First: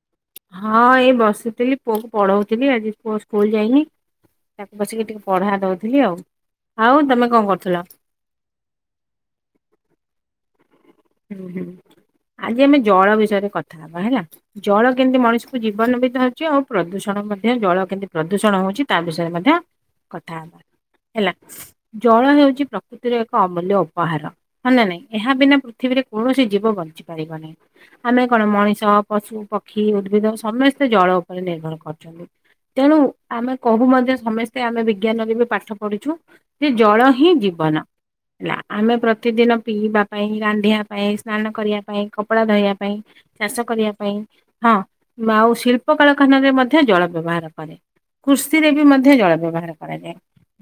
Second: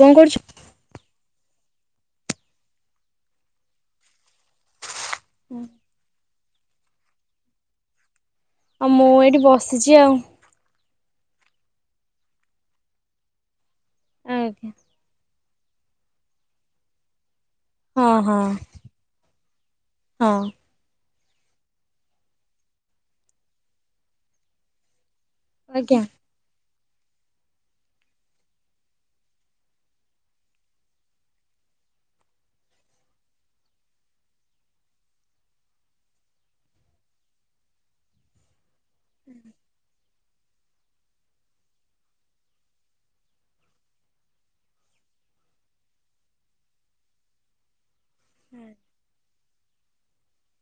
କଣ କରୁଛ? ହଁ ଏଇ ବସିଥିଲି, ପୁଅକୁ ପଢ଼ଉଥିଲି, ଆଜି ପୁଅ ସ୍କୁଲ ଯାଇନି, ତାକୁ ବସିକି ଟି ପଢା ଦଉଥିଲି ଆଉ, ଆଉ ତମେ କଣ କରୁଥିଲ? ଆଉ ମୁଁ ଏଇଠି ବସିଛି ଆଉ। ଆଜି ଆମେ ଜଳ ବିଷୟରେ କଥା ହବା ହେଲା, ଆଜ୍ଞା ଜଳ କେମିତି ମଣିଷ କୁ ଜୀବନବିି ଧରିଚି ଅଉ ଆଉ ପ୍ରଦୂଷଣ ମଧ୍ୟ ଜଳ ହଁ କେମିତି ହଁ ପ୍ରଦୂଷଣ ହଉଚି ତା ବିଷୟରେ ମଧ୍ୟ କଥା ହଁ ହବା। ହେଲା ଜଳ ହେଉଚି ପ୍ରକୃତିର ଏକ ଅମୂଲ୍ୟ ଉପହାର ହଲା ନାଇଁ ଏହା ବିନା ଆଜ୍ଞା। ଥିବୀରେ କୌଣସି ଜୀବ ବଞ୍ଚି ପାରିବ ନେଇ। ଆମେ କଣ ମଣିଷ, ପଶୁ, ପକ୍ଷୀ, ଉଦ୍ଭିଦ ସମେସ୍ତେ ଜଳ ଉପରେ ନିର୍ଭର କରୁଛନ୍ତି। ତେଣୁ ଆମେ କହୁ ମଧ୍ୟ ସମେସ୍ତେ ଆମେ ବିଜ୍ଞାନରେ ବି ପାଠ ପଢ଼ିଛୁ। ତି ଜଳ ହିଁ ଜୀବନ ହେଲା ଆମେ ପ୍ରତିଦିନ ପିଇବା ପାଇଁ ରାନ୍ ଢ଼ିଆ ପାଇଁ ସ୍ନାନ କରିବା ପାଇଁ କପଡ଼ା ଧୋଇବା ପାଇଁ ଚାଷ କରିବା ପାଇଁ ହଁ ମାଉ ଶିଳ୍ପ କଳଖନାରେ ମଧ୍ୟ ଜଳ ବ୍ୟବହାର କରେ। କୃଷ ରେ ବି ମଧ୍ୟ ଜଳ ବ୍ୟବହାର କରାଯାଏ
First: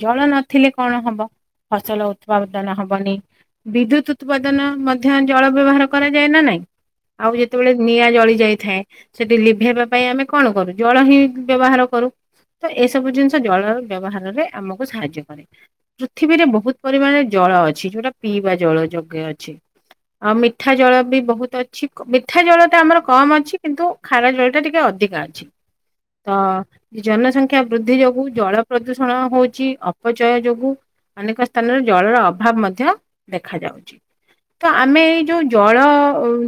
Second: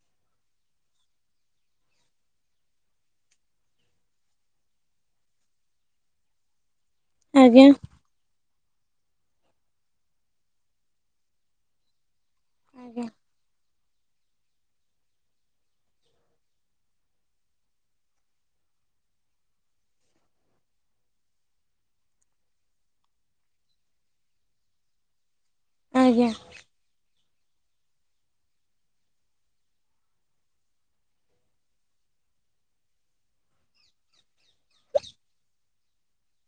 ଜଳ ନଥିଲେ କଣ ହବ ଫସଲ ଉତ୍ପାଦନ ହବନି। ବିଦ୍ୟୁତ ଉତ୍ପାଦନ ମ ଧ୍ୟ ଜଳ ବ୍ୟବହାର କରାଯାଏ ନା ନାଇଁ? ଆଉ ଆଜ୍ଞା ଯେତେବେଳେ ନିଆଁ ଜଳି ଯାଇଥାଏ। ସେଠି ଲିଭେଇବା ପାଇଁ ଆମେ କଣ କରୁ ଜଳ ହିଁ ବ୍ୟବହାର କରୁ। ତ ଏସବୁ ଜିନିଷ ଜଳ ବ୍ୟବହାରରେ ଆମକୁ ସାହାଯ୍ୟ କରେ। ପୃଥିବୀରେ ବହୁତ ପରିମାଣେ ଜଳ ଅଛି ଯୋଉଟା ପିଇବା ଜଳ ଯୋଗେ ଅଛି। ଆଉ ମିଠା ଜଳ ବି ବହୁତ ଅଛି। କ୍ ମିଥା ଜଳ ଟା ଆମର କମ ଅଛି କିନ୍ତୁ ଖାରା ଜଳ ଟା ଟିକେ ଅଧିକା ଛି ଆଜ୍ଞା। ତ ଜନସଂଖ୍ୟା ବୃଦ୍ଧି ଯୋଗୁ ଜଳ ପ୍ରଦୂଷଣ ହଉଚି ଅପଚୟ ଯୋଗୁ ଅନେକ ସ୍ଥାନରେ ଜଳର ଅଭାବ ମଧ୍ୟ ଦେଖାଯାଉଚି। ତ ଆମେ ଏଇ ଯୋଉ ଜଳ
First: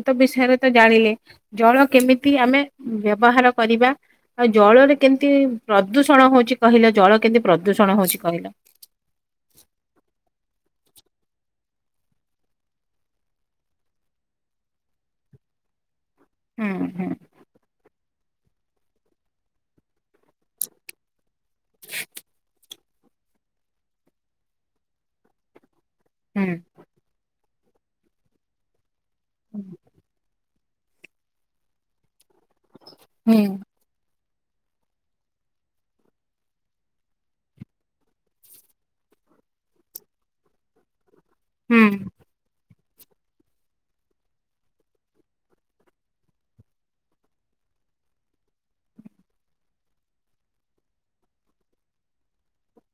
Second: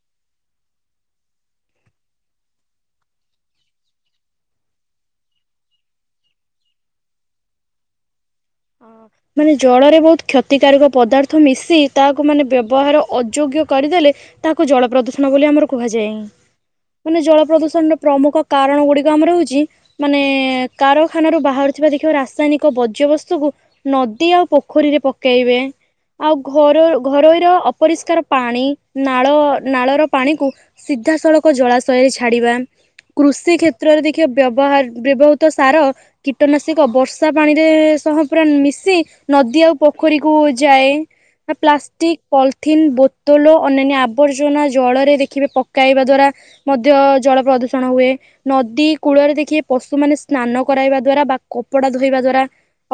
ତ ବିଷୟରେ ତ ଜାଣିଲେ। ଜଳ କେମିତି ଆମେ ବ୍ୟବହାର କରିବା ଆଉ ଜଳରେ କେମିତି ପ୍ରଦୂଷଣ ହଉଚି କହିଲେ ଜଳ କେମିତି ପ୍ରଦୂଷଣ ହଉଚି କହିଲ? ଆଁ ମାନେ ଜଳରେ ବହୁତ କ୍ଷତିକାରକ ପଦାର୍ଥ ମିଶି ତାହାକୁ ମାନେ ବ୍ୟବହାର ଅଯୋଗ୍ୟ କରିଦେଲେ ତାହାକୁ ଜଳ ପ୍ରଦୂଷଣ ବୋଲି ଆମର କୁହାଯାଏ। ହୁଁ ମାନେ ଜଳ ପ୍ରଦୂଷଣର ପ୍ରମୁଖ କାରଣ ଗୁଡିକ ଆମର ହଉଛି ମାନେ କାରଖାନାରୁ ବାହାରୁଥିବା ଦେଖିବ ରାସାୟନିକ ବର୍ଜ୍ୟବସ୍ ସୁବୁ ନଦୀ ଆଉ ପୋଖରୀରେ ପକେଇବେ ଆଉ ହୁଁ ଘର ଘରୋଇ ର ଅପରିଷ୍କାର ପାଣି ନାଳ ହୁଁ। ନାଳ ର ପାଣିକୁ ସିଧାସଳଖ ଜଳାଶୟ ଛାଡିବା ହଁ। କୃଷି କ୍ଷେ ତ୍ରରେ ଦେଖିବ ବ୍ୟବହାର ବ୍ୟବହୃତ ସାର କୀଟନାସିକ ବର୍ଷା ପାଣିରେ ତୋହୁ ପୁରା ମିଶି ନଦୀ ଆଉ ପୋଖରୀକୁ ଯାଏ ଆ ପ୍ଲାଷ୍ଟିକ ପଲ୍ ଠିନ୍ ବୋତଲ ଅନ୍ୟାନ୍ୟ ଆବର୍ଜନା ଜଳରେ ଦେଖିବେ ପକାଇବା ଦ୍ଵାରା ମଧ୍ୟ ଜଳ ପ୍ରଦୂଷଣ ହୁଏ। ନଦୀ କୂଳରେ ଦେଖିବେ ପଶୁମାନେ ସ୍ନାନ କରାଇବା ଦ୍ଵାରା ବା କପଡା ଧୋଇବା ଦ୍ଵାରା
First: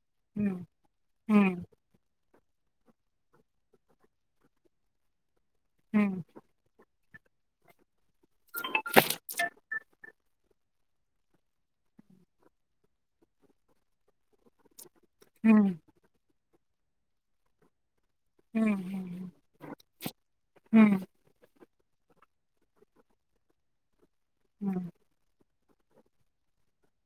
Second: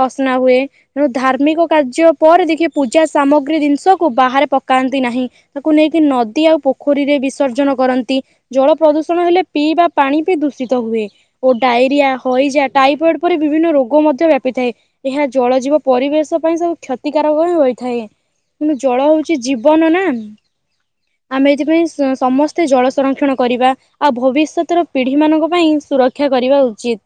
ଅସ୍ନା ହୁଏ ରୁ ଧାର୍ମିକ କାର୍ଯ୍ୟ ପରେ ଦେଖି ପୂଜା ସାମଗ୍ରୀ ଜିନିଷକୁ ବାହାରେ ପକାନ୍ତି ନାହିଁ ତାକୁ ନେଇକି ନଦୀ ଆଉ ପୋଖ ଖୋରୀରେ ବିସର୍ଜନ କରନ୍ତି ଜଳ ପ୍ରଦୂଷଣ ହେଲେ ପିଇ ବା ପାଣି ବି ଦୂଷିତ ହୁଏ। ଓ ଡାଇରିଆ, ହଇଜା, ଟାଇଫଏଡ, ପରି ବିଭିନ୍ନ ରୋଗ ମଧ୍ୟ ବ୍ୟାପିଥାଏ। ଏହା ଜଳ ଜୀବ ପରିବେଶ ପାଇଁ ସବୁ କ୍ଷତିକାରକଁ ହୋଇଥାଏ। କିନ୍ତୁ ଜଳ ହଉ ଚି ଜୀବନ ନା ଆମେ ଏଇଥିପାଇଁ ସ ସମସ୍ତେ ଜଳ ସଂରକ୍ଷଣ କରିବା ଆଉ ଭବିଷ୍ୟତର ପୀ ଢୀ ମଙ୍କ ପାଇଁ ସୁରକ୍ଷା କରିବା ଉଚିତ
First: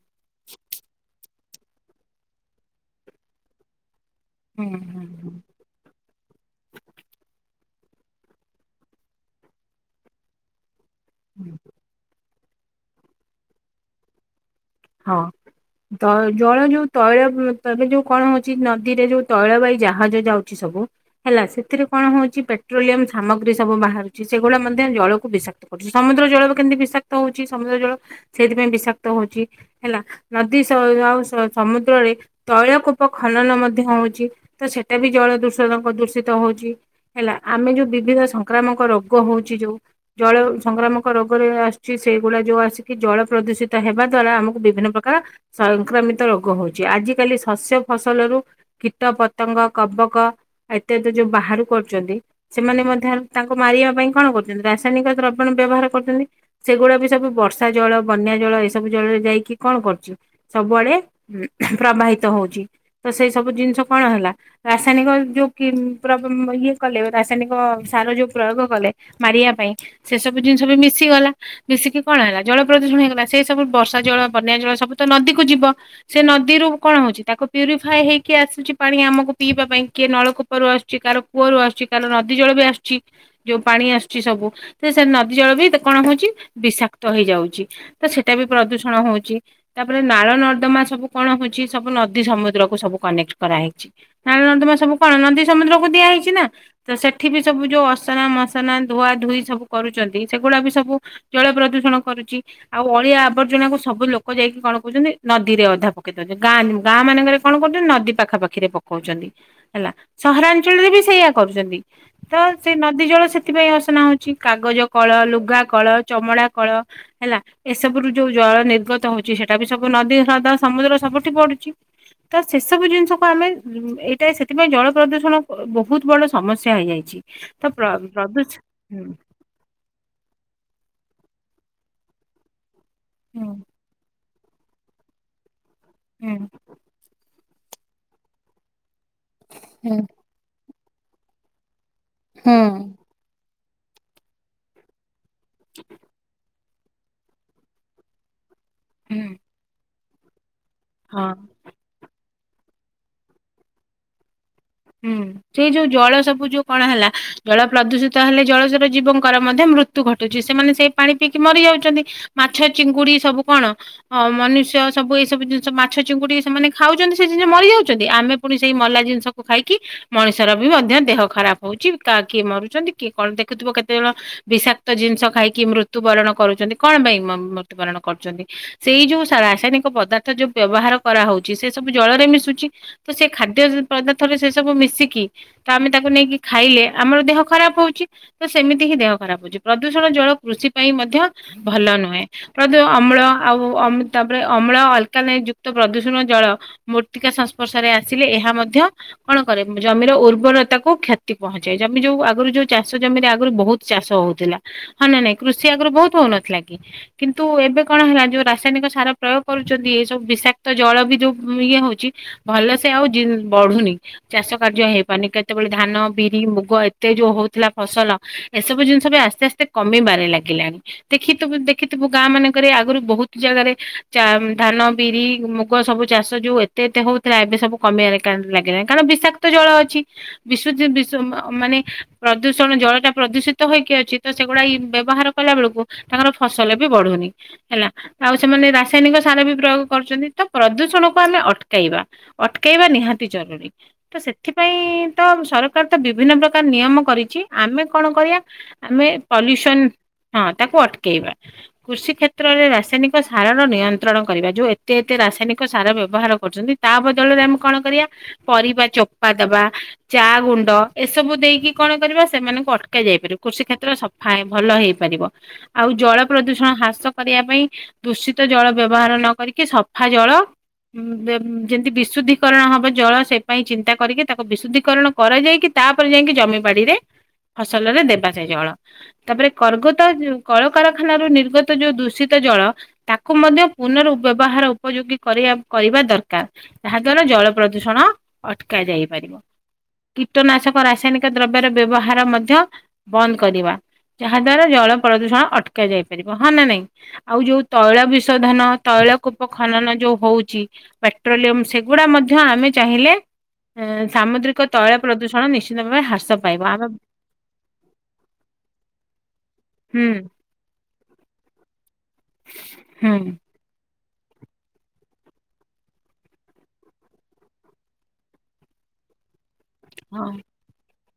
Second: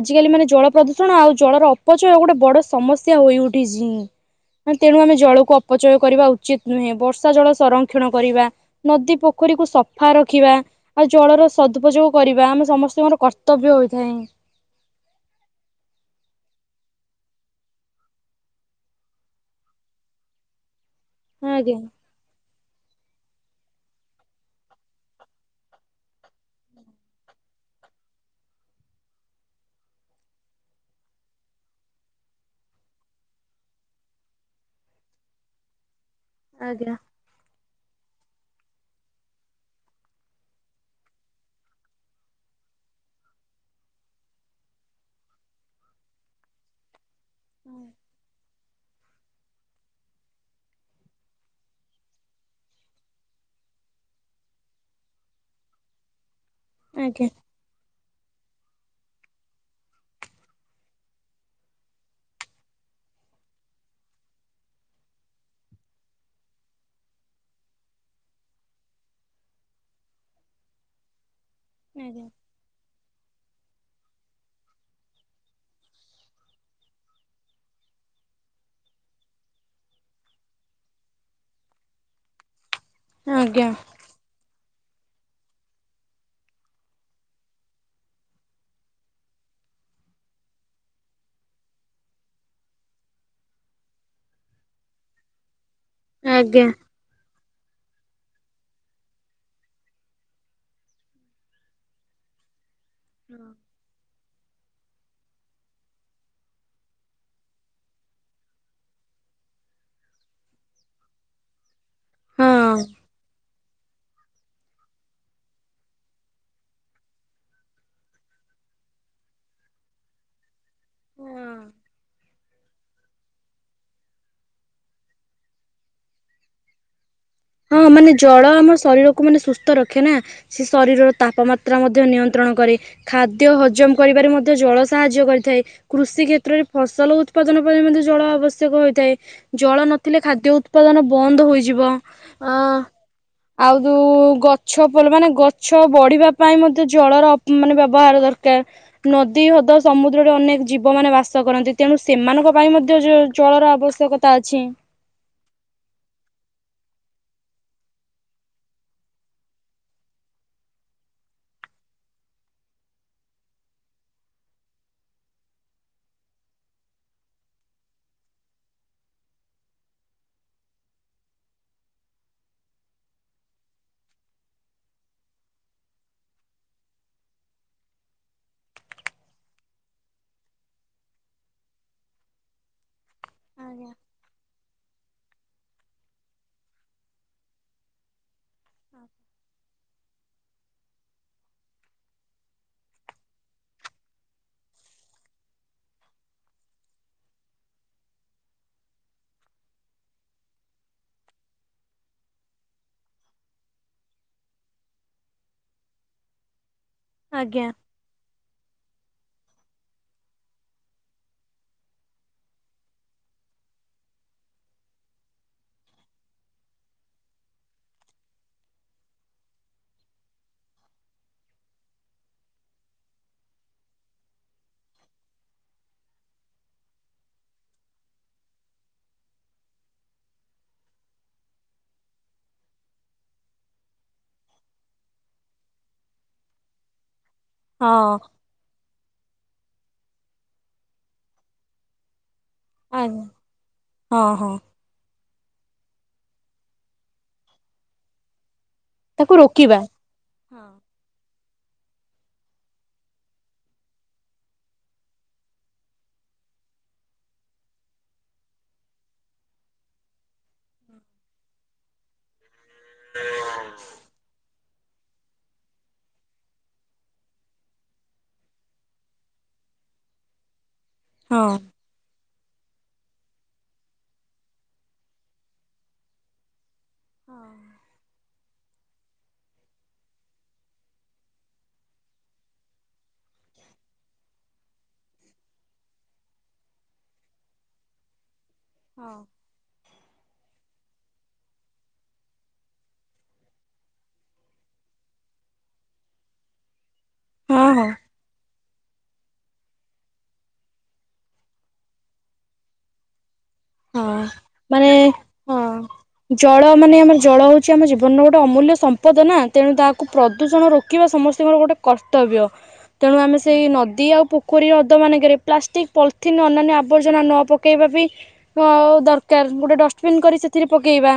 ଆଜିକାଲି ମାନେ ଜଳ ପ୍ରଦୂଷଣ ଆଉ ଜଳର ଅ ପଚୟ ଗୋଟେ ବଡ ସମସ୍ୟା ହୋଇ ଉଠିଜି ତେଣୁ ଆ ଆମେ ଜଳକୁ ଅପ ପଚୟ କରିବା ଉଚିତ୍ ନୁହେଁ ବର୍ଷା ଜଳ ସଂରକ୍ଷଣ କରିବା। ନଦୀ ପୋଖରୀକୁ ସଫା ରଖିବା। ଆଉ ଜଳର ସଦଉଯୋଗ କରିବା ଆମେ ସମସ୍ତଙ୍କର କର୍ତ୍ତବ୍ୟ ହୋଇଥାଏ। ହଁ। ତ ଜଳ ଯୋଉ ତୈଳ ବୁ ତେବେ ଯୋଉ କଣ ହଉଚି ନଦୀରେ ଯୋଉ ତୈଳ ବାଇ ଜାହାଜ ଯାଉଚି ସବୁ ହେଲା ଆଜ୍ଞା ସେଥିରେ କଣ ହଉଛି ପେ ଟ୍ରୋଲିୟମ ସାମଗ୍ରୀ ସବୁ ବାହାରୁଛି ସେଗୁଡ଼ା ମଧ୍ୟ ଜଳକୁ ବିଷାକ୍ତ କରୁଛି ସମୁଦ୍ର ଜଳ କୁ କେମିତି ବିଷା ତ ହଉଛି ସମୁଦ୍ର ଜଳ ସେଇଥିପାଇଁ ବିଷାକ୍ତ ହଉଛି। ହେଲା ନଦୀ ସ ଆଉ ସ-ସମୁଦ୍ରରେ ତୈଳ କୂପ ଖନନ ମଧ୍ୟ ହଉଛି। ତ ସେଟା ବି ଜଳ ଦୂଷଣ କ ଦୂଷିତ ହଉଛି। ଆଜ୍ଞା ହେଲା ଆମେ ଯୋଉ ବିବିଧ ସଂକ୍ରାମକ ରୋଗ ହଉଛି ଯୋଉ। ଜଳ ସଂକ୍ରାମକ ରୋଗରେ ଆସୁଛି ସେଇଗୁଡା ଯୋଉ ଆସିକି ଜଳ ପ୍ରଦୂଷିତ ହେବା ଦ୍ଵାରା ଆମ ବିଭିନ୍ନ ପ୍ରକାର ସଂକ୍ରମିତ ରୋଗ ହଉଛି ଆଜି କାଲି ଶସ୍ୟ ଫସଲରୁ। କୀଟ, ପତଙ୍ଗ, କବକ ଇତ୍ୟାଦି ଯୋଉ ବାହାରୁ କରୁଛନ୍ତି। ସେମାନେ ମଧ୍ୟ ତାଙ୍କୁ ମାରିବା ପାଇଁ କଣ କରୁଛନ୍ତି ରାସାୟନିକ ଦ୍ରବଣ ବ୍ୟବହାର କରୁଛନ୍ତି। ସେଗୁଡା ବି ସବୁ ଆଜ୍ଞା ବର୍ଷା ଜଳ, ବନ୍ୟା ଜଳ ଏ ସବୁ ଜଳରେ ଯାଇକି କଣ କରୁଚି। ସବୁଆଡେ ଉଁ ପ୍ରବାହିତ ହଉଛି। ତ ସେଇ ସବୁ ଜିନିଷ କଣ ହେଲା? ରାସାୟନିକ ଯୋଉ କିମ୍ ପ୍ର ବ ମ ଇଏ କଲେ ରାସାୟନିକ ସାର ଯୋଉ ପ୍ରୟୋଗ କଲେ। ମାରିବା ପାଇଁ ସେ ସବୁ ଜିନିଷ ବି ମିଶି ଗଲା। ମିଶିକି କଣ ଆଜ୍ଞା ହେଲା ଜଳ ପ୍ରଦୂଷଣ ହେଇଗଲା ସେଇ ସବୁ ବର୍ଷା ଜଳ, ବନ୍ୟା ଜଳ ସବୁ ତ ନଦୀକୁ ଯିବ। ସେ ନଦୀରୁ କଣ ହଉଛି ତାକୁ ପ୍ୟୁରିଫାଏ ହେଇକି ଆସୁଛି ପାଣି ଆମକୁ ପିଇବା ପାଇଁ କିଏ ନଳକୁ କୂପରୁ ଆସୁଛି କାହାର କୂଅରୁ ଆସୁଛି କାହାର ନଦୀ ଜଳ ବି ଆସୁଛି ଯୋଉ ଆଜ୍ଞା। ପାଣି ଆସୁ ଚି ସବୁ ତ ସେ ନଦୀ ଜଳ ବି ତ କଣ ହଉଛି ବିଷାକ୍ତ ହେଇଯାଉଛି। ତ ସେଟା ବି ପ୍ରଦୂଷଣ ହଉ ଚି ତାପରେ ନାଳ ନର୍ଦ୍ଦମା ସବୁ କଣ ହଉଛି ସବୁ ନଦୀ, ସମୁଦ୍ର କୁ ସବୁ କନେକ୍ଟ କରାହେଇଛି। ନାଳ ନର୍ଦ୍ଦମା ସବୁ କଣ ନଦୀ, ସମୁଦ୍ରକୁ ଦିଆ ହେଇଛି ନା ତ ସେ ଠି ବି ସବୁ ଯୋଉ ଅସନା ମସନା ଧୁଆ ଧୁଇ ସବୁ କରୁଛନ୍ତି ସେଗୁଡା ବି ସବୁ। ଜଳ ପ୍ରଦୂଷଣ କରୁଛି ଆଉ ଅଳିଆ ଆବର୍ଜନା କୁ ସବୁ ଲୋ ଲୋକ ଯାଇକି କଣ କରୁଛନ୍ତି ନଦୀରେ ଅଧା ପକେଇ ଦଉଛନ୍ତି। ଗାଁ ନିମ୍ ଗାଁ ମାନେଙ୍କେରେ କଣ କରୁଛନ୍ତି, ନଦୀ ପାଖା ପାଖିରେ ପକଉଛନ୍ତି। ହେଲା ସହରାଞ୍ଚଳରେ ବି ସେଇଆ କରୁଛନ୍ତି ତ ଆଜ୍ଞା ସେ ନଦୀ ଜଳ ସେ ସେଥିପାଇଁ ଅସନା ହଉଛି କାଗଜ କଳ, ଲୁଗା କଳ, ଚମଡା କଳ। ହେଲା। ଏସବୁ ରୁ ଯୋଉ ଜଳ ନିର୍ଗତ ହଉଛି ସେଟା ବି ସବୁ ନଦୀ, ହ୍ରଦ, ସମୁଦ୍ର ସବୁଠି ହଁ। ପଡୁଛି। ତ ସେସବୁ ଜିନିଷକୁ ଆମେ ଉଁ ଏଇଟା ସେଥିପାଇଁ ଜଳ ପ୍ରଦୂଷଣ ଅ ବହୁତ ବଡ ସମସ୍ୟା ହେଇଯାଇଛି। ତ ହଁ ପ୍ର ମାନେ ଜଳ ପ୍ରଦୂଷ ଆମ ହୁଁ ଶରୀରକୁ ମାନେ ସୁସ ତ ରଖେ ନା ସେ ଶରୀରର ତାପମାତ୍ରା ମଧ୍ୟ ନିୟନ୍ତ୍ରଣ କରେ। ଖାଦ୍ୟ ହୁଁ ହଜମ କରିବାରେ ମଧ୍ୟ ଜଳ ସାହାଯ୍ୟ କରିଥାଏ। କୃଷି ହୁଁ। କ୍ଷେତ୍ରରେ ଫସଲ ଉତ୍ ଉତ୍ପାଦନ ପାଇଁ ମଧ୍ୟ ଜଳ ଆବଶ୍ୟକ ହୋଇଥାଏ। ଜଳ ହୁଁ ନଥିଲେ ଖାଦ୍ୟ ଉତ୍ପାଦନ ବନ୍ଦ ହୋଇଯିବ। ଅ ହୁଁ। ଆଉ ଯୋଉ ଗଛ ଭଲ ମାନେ ଗଛ ବଢିବା ପାଇଁ ମ ତ ଜଳର ଅ ମାନେ ବ୍ୟବହାର ଦରକାର ହୁଁ ନଦୀ, ହ୍ରଦ, ସମୁଦ୍ରରେ ଅନେକ ଜୀବମାନେ ହଁ ବାସ କରନ୍ତି ତେଣୁ ସେମାନଙ୍କ ପାଇଁ ମଧ୍ୟ ଜ-ଜଳର ଆବଶ୍ୟକତା ଅଛି। ହୁଁ। ସେଇ ଯୋଉ ଜଳ ସବୁ ଯୋଉ କଣ ହେଲା? ଜଳ ପ୍ରଦୂଷିତ ହେଲେ ଜଳଚର ଜୀବଙ୍କର ମଧ୍ୟ ମୃତ୍ୟୁ ଘଟୁଛି। ସେମାନେ ସେଇ ପାଣି ପିଇକି ମରିଯାଉଛନ୍ତି। ମାଛ, ଚିଙ୍ଗୁଡି ସବୁ କଣ? ହଁ ମନୁଷ୍ୟ ସବୁ ଏଇ ସବୁ ଜିନିଷ ମାଛ, ଚିଙ୍ଗୁଡି ସେମାନେ ଖାଉଛନ୍ତି ସେ ଜିନିଷ ମରିଯାଉଛନ୍ତି ଆମେ ପୁଣି ସେଇ ମଲା ଜିନିଷ। କୁ ଖାଇକି ମଣିଷର ବି ମଧ୍ୟ ଦେହ ଖରାପ ହଉଛି। କା କିଏ ମରୁଛନ୍ତି କିଏ କଣ ଦେଖୁଥିବ କେତେଜଣ? ବିଷାକ୍ତ ଜିନିଷ ଖାଇକି ମୃତ୍ୟୁ ବରଣ କରୁଛନ୍ତି। କଣ ପାଇଁ ମ-ମୃତ୍ୟୁବରଣ କରୁଛନ୍ତି? ସେଇ ଯୋଉ ସା ରାସାୟନିକ ପଦାର୍ଥ ଯୋଉ ବ୍ୟବହାର କରାହଉଛି ସେ ସବୁ ଜଳରେ ମିଶୁଛି। ତ ସେ ଖାଦ୍ୟ ଯ ଆଜ୍ଞା ପଦା ସବୁ ମିଶିକି ତ ଆମେ ତାକୁ ନେଇକି ଖାଇଲେ ଆମର ଦେହ ଖରାପ ହଉଛି। ତ ସେମିତି ହିଁ ଦେହ ଖରାପ ହଉଛି ପ୍ରଦୂଷଣ ଜଳ କୃଷି ପାଇଁ ମଧ୍ୟ ଭଲ ନୁହେଁ। ପ୍ରଦ ଅମ୍ଳ ଆଉ ଅମ ତାପରେ ଅମ୍ଳ ଅଲକା ନେଇ ଯୁକ୍ତ ପ୍ରଦୂଷଣ ଜଳ। ମୂର୍ତ୍ତିକା ସଂସ୍ପର୍ଶରେ ଆସିଲେ ଏହା ମଧ୍ୟ। କଣ କରେ ଉଁ ଜମିର ଉର୍ବରତା କୁ କ୍ଷତି ପହଞ୍ଚାଏ। ଜମି ଯୋଉ ଆଗରୁ ଯୋଉ ଚାଷ ଜମିରେ ଆଗରୁ ବହୁ। ଚାଷ ହଉଥିଲା ହଁ ନା ନାଇଁ? କୃଷି ଆଗରୁ ବହୁତ ହଉନଥିଲା କି କିନ୍ତୁ ଆଜ୍ଞା ଏବେ। କଣ ହେଲା ଯୋଉ ରାସାୟନିକ ସାର ପ୍ରୟୋଗ କରୁଛନ୍ତି ଏ ସବୁ ବିଷାକ୍ତ ଜଳ ବି ଯୋଉ ଇଏ ହଉଛି ଭଲ ସେ ଆଉ ଜିନ ବଢୁନି। ଚାଷ କାର୍ଯ୍ୟ ହେଇପାରୁନି। କେତେବେଳେ ଧାନ, ବିରି, ମୁଗ ଏତେ ଯୋଉ ହଉଥିଲା ଫସଲ ଏସବୁ ଜିନିଷ ବି ଆସ୍ତେ ଆସ୍ତେ କମିବାରେ ଲାଗିଲାଣି। ଦେଖିଥିବୁ ଦେଖିଥିବୁ ଗାଁ ମାନଙ୍କରେ ଆଗରୁ ବହୁତ ଜାଗାରେ ଚା, ଧାନ, ବିରି, ମୁଗ୍ ଗ ସବୁ ଚାଷ ଯୋଉ ଏତେ ଏତେ ହଉଥାଏ ଏବେ ସବୁ କମିଆକୁ ଲାଗିଲାଇଁ କାରଣ ବିଷାକ୍ତ ଜଳ ଅଛି। ବିଶୁଦ୍ ବିଶ ମାନେ ପ୍ରଦୂଷଣ ଜଳ ଟା ପ୍ରଦୂଷିତ ହେଇକି ଅଛି ତ ସେଗୁଡା ବ୍ୟବହାର କଲା ବେଳକୁ ତାଙ୍କର ଫସଲ ବି ବଢୁନି। ହେଲା। ହଁ ଆଉ ସେମାନେ ରାସାୟନିକ ସାର ବି ପ୍ରୟୋଗ କରୁଛନ୍ତି ତ ପ୍ରଦୂଷଣକୁ ଆମେ ଅଟ କେଇବା ଅଟକେଇବା ଆଜ୍ଞା। ନିହାତି ଜରୁରୀ। ହଁ ତ ହଁ। ସେଥିପାଇଁ ତ ସରକାର ତ ବିଭିନ୍ନ ପ୍ରକାର ନିୟମ କରିଛି। ଆମେ କଣ କରି ଆ ଆମେ ତାକୁ ରୋକିବା। ପଲ୍ୟୁସନ ହଁ ତାକୁ ଅଟକେଇବା। କୃଷି କ୍ଷେତ୍ରରେ ରାସାୟନିକ ସାରର ନିୟନ୍ତ୍ରଣ କରିବା, ଯେଉଁ ଏତେ ଏତେ ରାସାୟନିକ ସାର ବ୍ୟବହାର କରୁଛନ୍ତି। ତାବଦଳରେ ଆମେ କଣ କରିଆ? ପରିବା ଚୋପା ଦବା, ଚା ଗୁଣ୍ଡ ଏସବୁ ଦେଇକି କଣ କରିବା ସେମାନଙ୍କୁ ଅଟ ରୋକା ଯାଇପାରିବ କୃଷି କ୍ଷେତ୍ର ସଫା ଭଲ ହେଇପାରିବ। ଆଉ ଜଳ ପ୍ରଦୂଷଣ ହ୍ରାସ କରିବା ପାଇଁ ଦୂଷିତ ଜଳ ବ୍ୟବହାର ନ କରିକି ସଫା ଜଳ ଉଁ ବେ ଯେ ହଁ। ଯେମିତି ବିଶୁଦ୍ଧିକରଣ ହବ ଜଳ ସେ ପାଇଁ ଚିନ୍ତା କରିକି ତାକୁ ବିଶୁଦ୍ଧିକରଣ କରାଯାଇକି ତାପରେ ଯାଇକି ଜମି ବାଡିରେ ଫସଲରେ ଦେବା ଯାଏ ଜଳ। ତାପରେ କର୍ଗତ କଳକାରଖାନାରୁ ନିର୍ଗତ ଯୋଉ ଦୂଷିତ ଜଳ ତାକୁ ମଧ୍ୟ ପୁନରୁ ବ୍ୟବହାର ଉପଯୋଗୀ କରିଆ କରିବା ଦରକାର। ଯାହା ଦ୍ଵାରା ଜଳ ପ୍ରଦୂଷଣ ଅଟକା ଯାଇପାରିବ। କୀଟନାଶକ ରାସାୟନିକ ଦ୍ରବ୍ୟର ବ୍ୟବହାର ମଧ୍ୟ ବନ୍ଦ କରିବା ଯାହା ଦ୍ଵାରା ଜଳ ପ୍ରଦୂଷଣ ଅଟକା ଯାଇ ପାରିବ, ହଁ ନା ନାଇଁ? ଆଉ ଯୋଉ ହଁ ତୈଳ ବିଶୋଧନ ତୈଳ କୂପ ଖନନ ଯେଉଁ ହଉଛି ପେଟ୍ରୋଲିୟମ ସେଗୁଡ଼ା ମଧ୍ୟ ଆମେ ଚାହିଁଲେ ହଁ ଏଁ ସାମୁଦ୍ରିକ ମାନେ ତୈଳ ପ୍ରଦୂଷଣ ହଁ। ନିଶ୍ଚିତ ଭାବେ ହ୍ରାସ ପାଇବ ଜଳ ଆମେ ମାନେ ଆମର ଜଳ ହଉଛି ଆମ ଜୀବନର ଗୋଟେ ଅମୂଲ୍ୟ ସମ୍ପଦ ନା ତେଣୁ ତାହାକୁ ହୁଁ ପ୍ରଦୂଷଣ ରୋକିବା ସମସ୍ତଙ୍କର ଗୋଟେ କର୍ତ୍ତବ୍ୟ। ତେଣୁ ହୁଁ ଆମେ ସେଇ ନଦୀ ଆଉ ପୋଖରୀ ହ୍ରଦ ମାନଙ୍କରେ ପ୍ଲାଷ୍ଟିକ ପଲିଥିନ୍ ଅନ୍ୟାନ୍ୟ ଆବର୍ଜନା ନ ପକେଇବା ବି ଅ ଦରକାର, ଗୋଟେ ଡଷ୍ଟବିନ ହଁ କରି ସେଥିରେ ପକେଇବା।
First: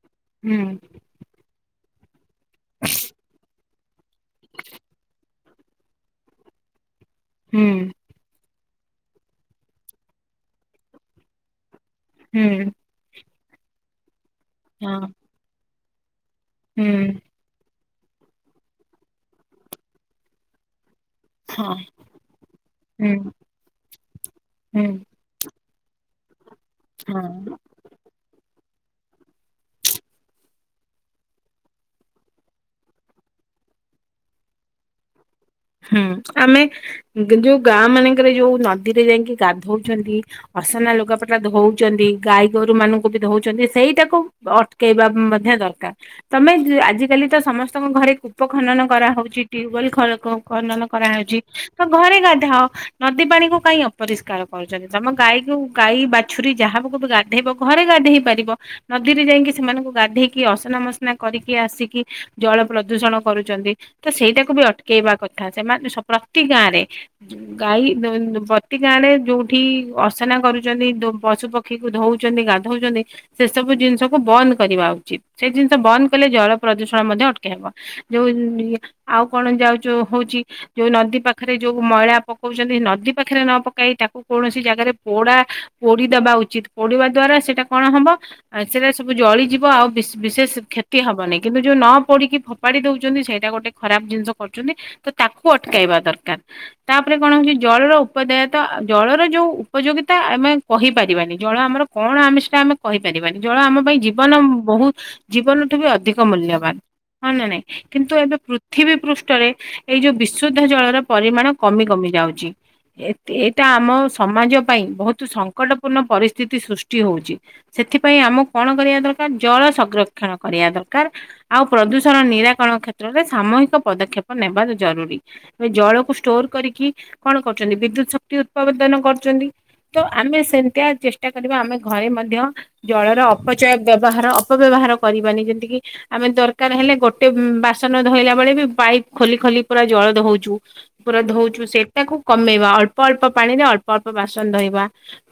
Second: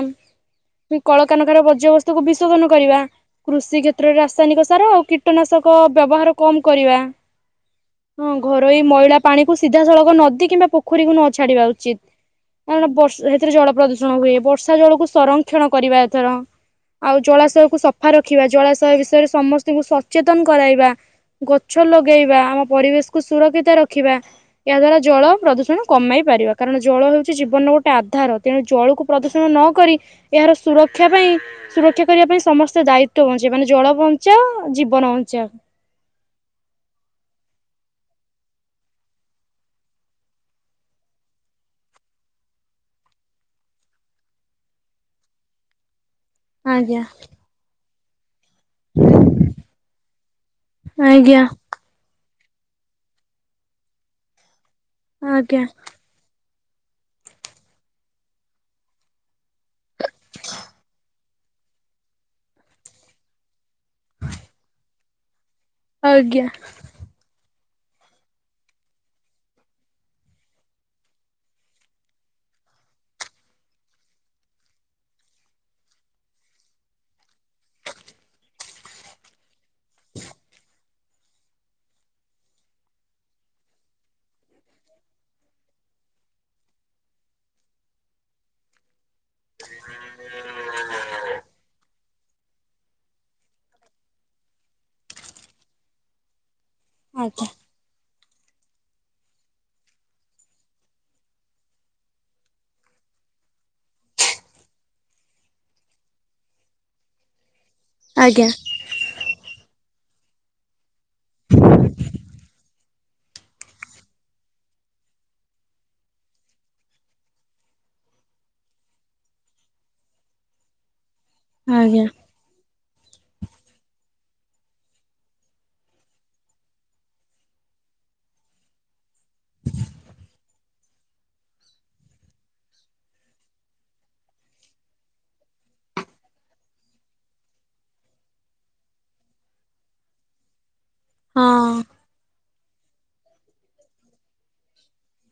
ହୁଁ କଳକାରଖାନା ବର୍ଜ୍ୟାବସ୍ତୁକୁ ବିଶୋଧନ କରିବା। କୃଷି କ୍ଷେତ୍ରରେ ରାସାୟନିକ ସାର ଆଉ କୀଟନାଶକ ବ୍ୟବହାର କମ କରିବା। ହୁଁ। ହଁ ଘରୋଇ ମଇଳା ପାଣିକୁ ସିଧାସଳଖ ନଦୀ କିମ୍ବା ପୋଖରୀକୁ ନ ଛାଡିବା ଉଚିତ। ହୁଁ। କାରଣ ବଷ ହେଥିରେ ଜଳ ପ୍ରଦୂଷଣ ହୁଏ, ବର୍ଷା ଜଳକୁ ହଁ ସଂରକ୍ଷଣ କରିବା ଏଥର। ହୁଁ ଆଉ ଜଳାଶୟକୁ ସଫା ରଖିବା, ଜଳାଶୟ ବିଷୟରେ ସମସ୍ତଙ୍କୁ ସଚେତନ କରାଇବା। ହଁ ଗଛ ଲଗେଇବା ଆମ ପରିବେଶକୁୁ ହୁଁ ସୁରକ୍ଷିତ ରଖିବା। ଏହା ହୁଁ ଦ୍ଵାରା ଜଳ ପ୍ରଦୂଷଣ କମାଇ ପାରିବା। କାରଣ ଜଳ ହେଉ ହଁ ନଉଟା ଆଧାର। ତେଣୁ ଜଳକୁ ପ୍ରଦୂଷଣ ନ କରି ଏହାର ସୁରକ୍ଷା ପାଇଁ ସୁରକ୍ଷା କରିବା ପାଇଁ ସମସ୍ତେ ଦାୟିତ୍ୱ ବଞ୍ଚେଇ ମାନେ ଜଳ ବଞ୍ଚାଅ ଜୀବନ ବଞ୍ଚାଅ। ହୁଁ ଆମେ ଯୋଉ ଗାଁ ମାନଙ୍କରେ ଯୋଉ ନଦୀରେ ଯାଇକି ଗାଧଉଛନ୍ତି। ଅସନା ଲୁଗାପଟା ଧଉଛନ୍ତି, ଗାଈ ଗୋରୁ ମାନଙ୍କୁ ବି ଧଉଛନ୍ତି। ସେଇଟାକୁ ଅ ଟେକେଇବା ମଧ୍ୟ ଦରକାର। ତମେ ଆଜ୍ଞା ଆଜିକାଲି ତ ସମସ୍ତଙ୍କ ଘରେ କୂପ ଖନନ କରାହଉଛି, ଟ୍ୟୁବଲ ଖଳକ ଖନନ କରାହେଉଛି ଆଜ୍ଞା ତ ଘରେ ଗାଧାଅ। ନଦୀ ପାଣି କ କାଇଁ ଅପରିଷ୍କାର କରୁଛନ୍ତି। ତମ ଗାଈକୁ ଆଜ୍ଞା ଗାଈ ବାଛୁରୀ ଯାହାବକୁ ବି ଗାଧେଇବ ଘରେ ଗାଧେଇ ପାରିବ। ନଦୀରେ ଯାଇକି ସେମାନଙ୍କୁ ଗାଧେଇକି ଅସନା ମସନା କରିକି ଆସିକି ଜଳ ପ୍ରଦୂଷଣ କରୁଛନ୍ତି। ତ ସେଇଟାକୁ ବି ଅଟକେଇବା କଥା। ସେମାନେ ପ୍ରତି ଆଜ୍ଞା। ଗାଁରେ ଗାଈ ବତି ଗାଁରେ ଯୋଉଠି ଅର୍ସନା କରୁଛନ୍ତି ପଶୁ ପକ୍ଷୀ ପକ୍ଷୀକୁଧଉଛନ୍ତି ଗାଧଉଛନ୍ତି। ସେ ସବୁ ଜିନିଷକୁ ବନ୍ଦ କରିବା ଉଚିତ ସେ ଜିନିଷ ବନ୍ଦ କଲେ ଜଳ ପ୍ରଦୂଷଣ ମଧ୍ୟ ଅଟକେଇହବ। ଯୋଉ ଆଉ କଣ ଯାଉଛ ହଉଛି? ଯୋଉ ନଦୀ ପାଖରେ ଯୋଉ ମଇଳା ପକଉଛନ୍ତି? ନଦୀ ପାଖରେ ନ ପକାଇ ତାକୁ କୌଣସି ଜାଗାରେ ପୋଡା ପୋଡିଦବା ଉଚିତ। ପୋଡିବା ଦ୍ଵାରା ସେଇଟା କଣ ହବ? ଆ ସେଇଟା ସବୁ ଜଳିଯିବ ଆଉ ବିଶେଷ କ୍ଷତି ହବନି। କିନ୍ତୁ ଯୋଉ ନ ପୋଡିକି ଫୋପାଡି ଦଉଛନ୍ତି ସେଇଟା ଗୋଟେ ଖରାପ ଜିନିଷ କରୁଛନ୍ତି, ଦରକାର ତାପରେ କଣ ଆଜ୍ଞା ହଉଛି ଜଳର ଉପଦେୟତା ଜଳର ଯେଉଁ ଉପଯୋଗିତା ଆମେ କହିପାରିବାନି? ଜଳ ଆମର କଣ ଆମେ ସେଟା ଆମେ କହିପାରିବାନି। ଜଳ ଆମ ପାଇଁ ଜୀବନ ବହୁତ ଜୀବନଠୁ ବି ଅଧିକ ମୂଲ୍ୟବାନ। ହ ନା ନାଇଁ? କିନ୍ତୁ ଏବେ ଆଜ୍ଞା ପୃଥିବୀ ପୃଷ୍ଠରେ ଏଇ ଯୋଉ ବିଶୁଦ୍ଧ ଜଳର ପରିମାଣ କମି କମି ଯାଉଛି। ଏ ଏଇଟା ଆମ ସମାଜ ପାଇଁ ବହୁତ ସଙ୍କଟପୂର୍ଣ୍ଣ ପରିସ୍ଥିତି ସୃଷ୍ଟି ହଉଛି। ସେଥିପାଇଁ ଆମକୁ କଣ କରିବା ଦରକାର ଜଳ ସଂରକ୍ଷଣ କରିବା ଦରକାର। ଆଉ ଆଜ୍ଞା ପ୍ରଦୂଷଣ ନିରାକରଣ କ୍ଷେତ୍ରରେ ସାମୁହିକ ପଦକ୍ଷେପ ନେବା ଜରୁରୀ। ଏ ଜଳକୁ ଷ୍ଟୋର କରିକି କଣ କରୁଛନ୍ତି? ବିଦ୍ୟୁତ ଶକ୍ତି ଉତ୍ପାଦନ କରୁଛନ୍ତି। ତ ଆମେ ସେମିତିଆ ଚେଷ୍ଟା କରିବା ଆମେ ଘରେ ମଧ୍ୟ ଜଳର ଅପଚୟ ବ୍ୟବହାର ଅପବ୍ୟବହାର କରିବାନି ଯେତିକି ଆମେ ଦରକାର ହେଲେ ଗୋଟେ ବାସନ ଧୋଇଲା ବେଳେ ବି ପାଇପ୍ ଖୋଲି ଖୋଲି ପୁରା ଜଳ ଦଉଛୁ ପୁରା ହଁ ଧଉଛୁ ସେଟାକୁ କମେଇବା ଅଳ୍ପ ଅଳ୍ପ ଅଳ୍ପ ପାଣିରେ ଅଳ୍ପ ଅଳ୍ପ ବାସନ ଧୋଇବା।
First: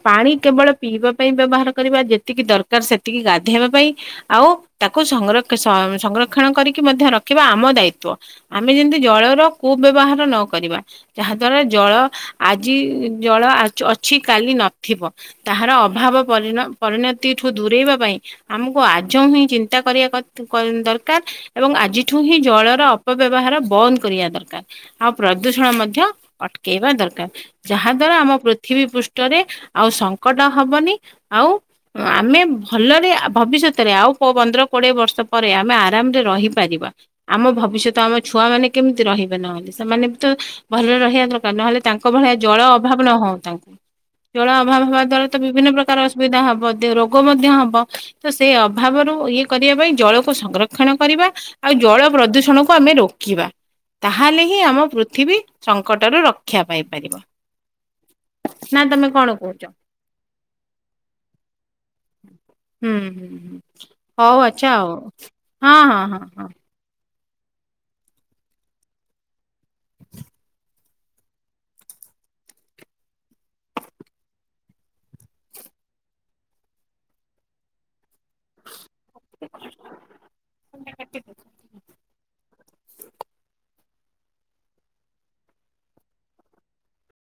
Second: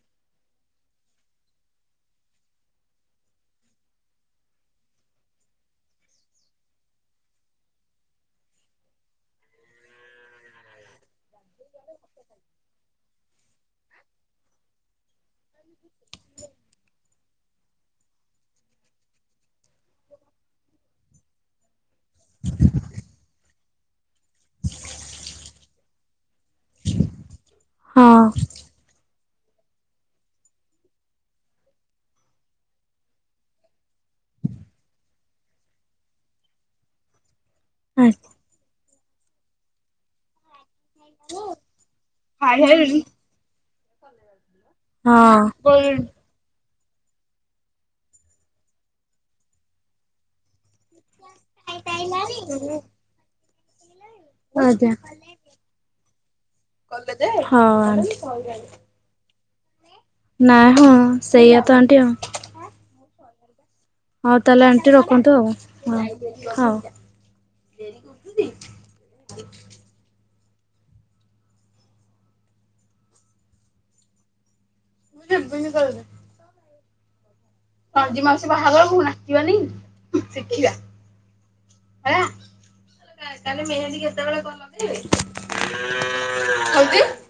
ପାଣି କେବଳ ପିଇବା ପାଇଁ ବ୍ୟବହାର କରିବା। ଯେତିକି ଦରକାର ସେତିକି ଗାଧେଇବା ପାଇଁ ଆଉ, ତାକୁ ସଂର ସଂରକ୍ଷଣ କରିକି ମଧ୍ୟ ରଖିବା ଆମ ଦାୟିତ୍ବ। ଆମେ ଯେମିତି ଜଳର କୁ ବ୍ୟବହାର ନ କରିବା। ଯାହା ଦ୍ଵାରା ଜଳ ଆଜି ଜଳ ଅଛି କାଲି ନଥିବ। ତାହାର ଅଭାବ ପରି, ପରିଣତି ଠୁ ଦୂରେଇବା ପାଇଁ। ଆମକୁ ଆଜ ହିଁ ଚିନ୍ତା କରିବା କଥା। ଦରକାର। ଏବଂ ଆଜିଠୁ ହିଁ ଜଳର ଅପବ୍ୟବହାର ବନ୍ଦ କରିବା ଦରକାର। ଆଉ ପ୍ରଦୂଷଣ ମଧ୍ୟ ଅଟକେଇବା ଦରକାର। ଯାହା ଦ୍ଵାରା ଆମ ହଁ ପୃଥିବୀ ପୃଷ୍ଠରେ ଆଉ ସଙ୍କଟ ହବନି ଆଉ ଆମେ ଭଲରେ ଭବିଷ୍ୟତରେ ଆଉ ପନ୍ଦର କୋଡିଏ ବର୍ଷ ପରେ ଆମେ ଆରାମରେ ରହିପାରିବା। ଆମ ଭବିଷ୍ୟତ ଆମ ଛୁଆ ମାନେ କେମିତି ରହିବେ ନହଲେ ସେମାନେ ବି ତ ଭଲରେ ରହିବା ଦରକାର, ନହେଲେ ତାଙ୍କ ଭଳିଆ ଜଳ ଅଭାବ ନ ହଉ ତାଙ୍କୁ ଜଳ ଅଭାବ ହବା ଦ୍ଵାରା ତ ହଁ ବିଭିନ୍ନ ପ୍ରକାର ସୁବିଧା ହବ ରୋଗ ମଧ୍ୟ ହବ ତ ସେ ଅଭାବରୁ ଇଏ କରିବା ପାଇଁ ଜଳକୁ ସଂରକ୍ଷ ରକ୍ଷଣ କରିବା ଆଉ ଜଳ ପ୍ରଦୂଷଣକୁ ଆମେ ରୋକିବା। ତାହେଲେ ହିଁ ଆମ ଆଜ୍ଞା ପୃଥିବୀ ସଙ୍କଟରୁ ରକ୍ଷା ପାଇପାରିବ। ହଁ ଆଣ୍ଟି ନା ତମେ କଣ କହୁଛ? ନାଇଁ ହଁ ସେଇଆତ ଆଣ୍ଟି ଆ ହୁଁ ହୁଁ ହ ହଉ ତାହେଲେ ଆଚଛା ଆଣ୍ଟି ହଉ ରଖନ୍ତୁ ଆଉ ହଁ ହଁ ହଉ ହଁ ହଁ ହଉ। [unintelligible] ରଞ୍ଜି ମାଉସୀ ବାହାଘର ନାଚିବାନି ଶିଖେଇବା। ହଁ। [unintelligible] ଲେ ମେହେନ୍ଦୀ କେତେବେଳେ ଗଲ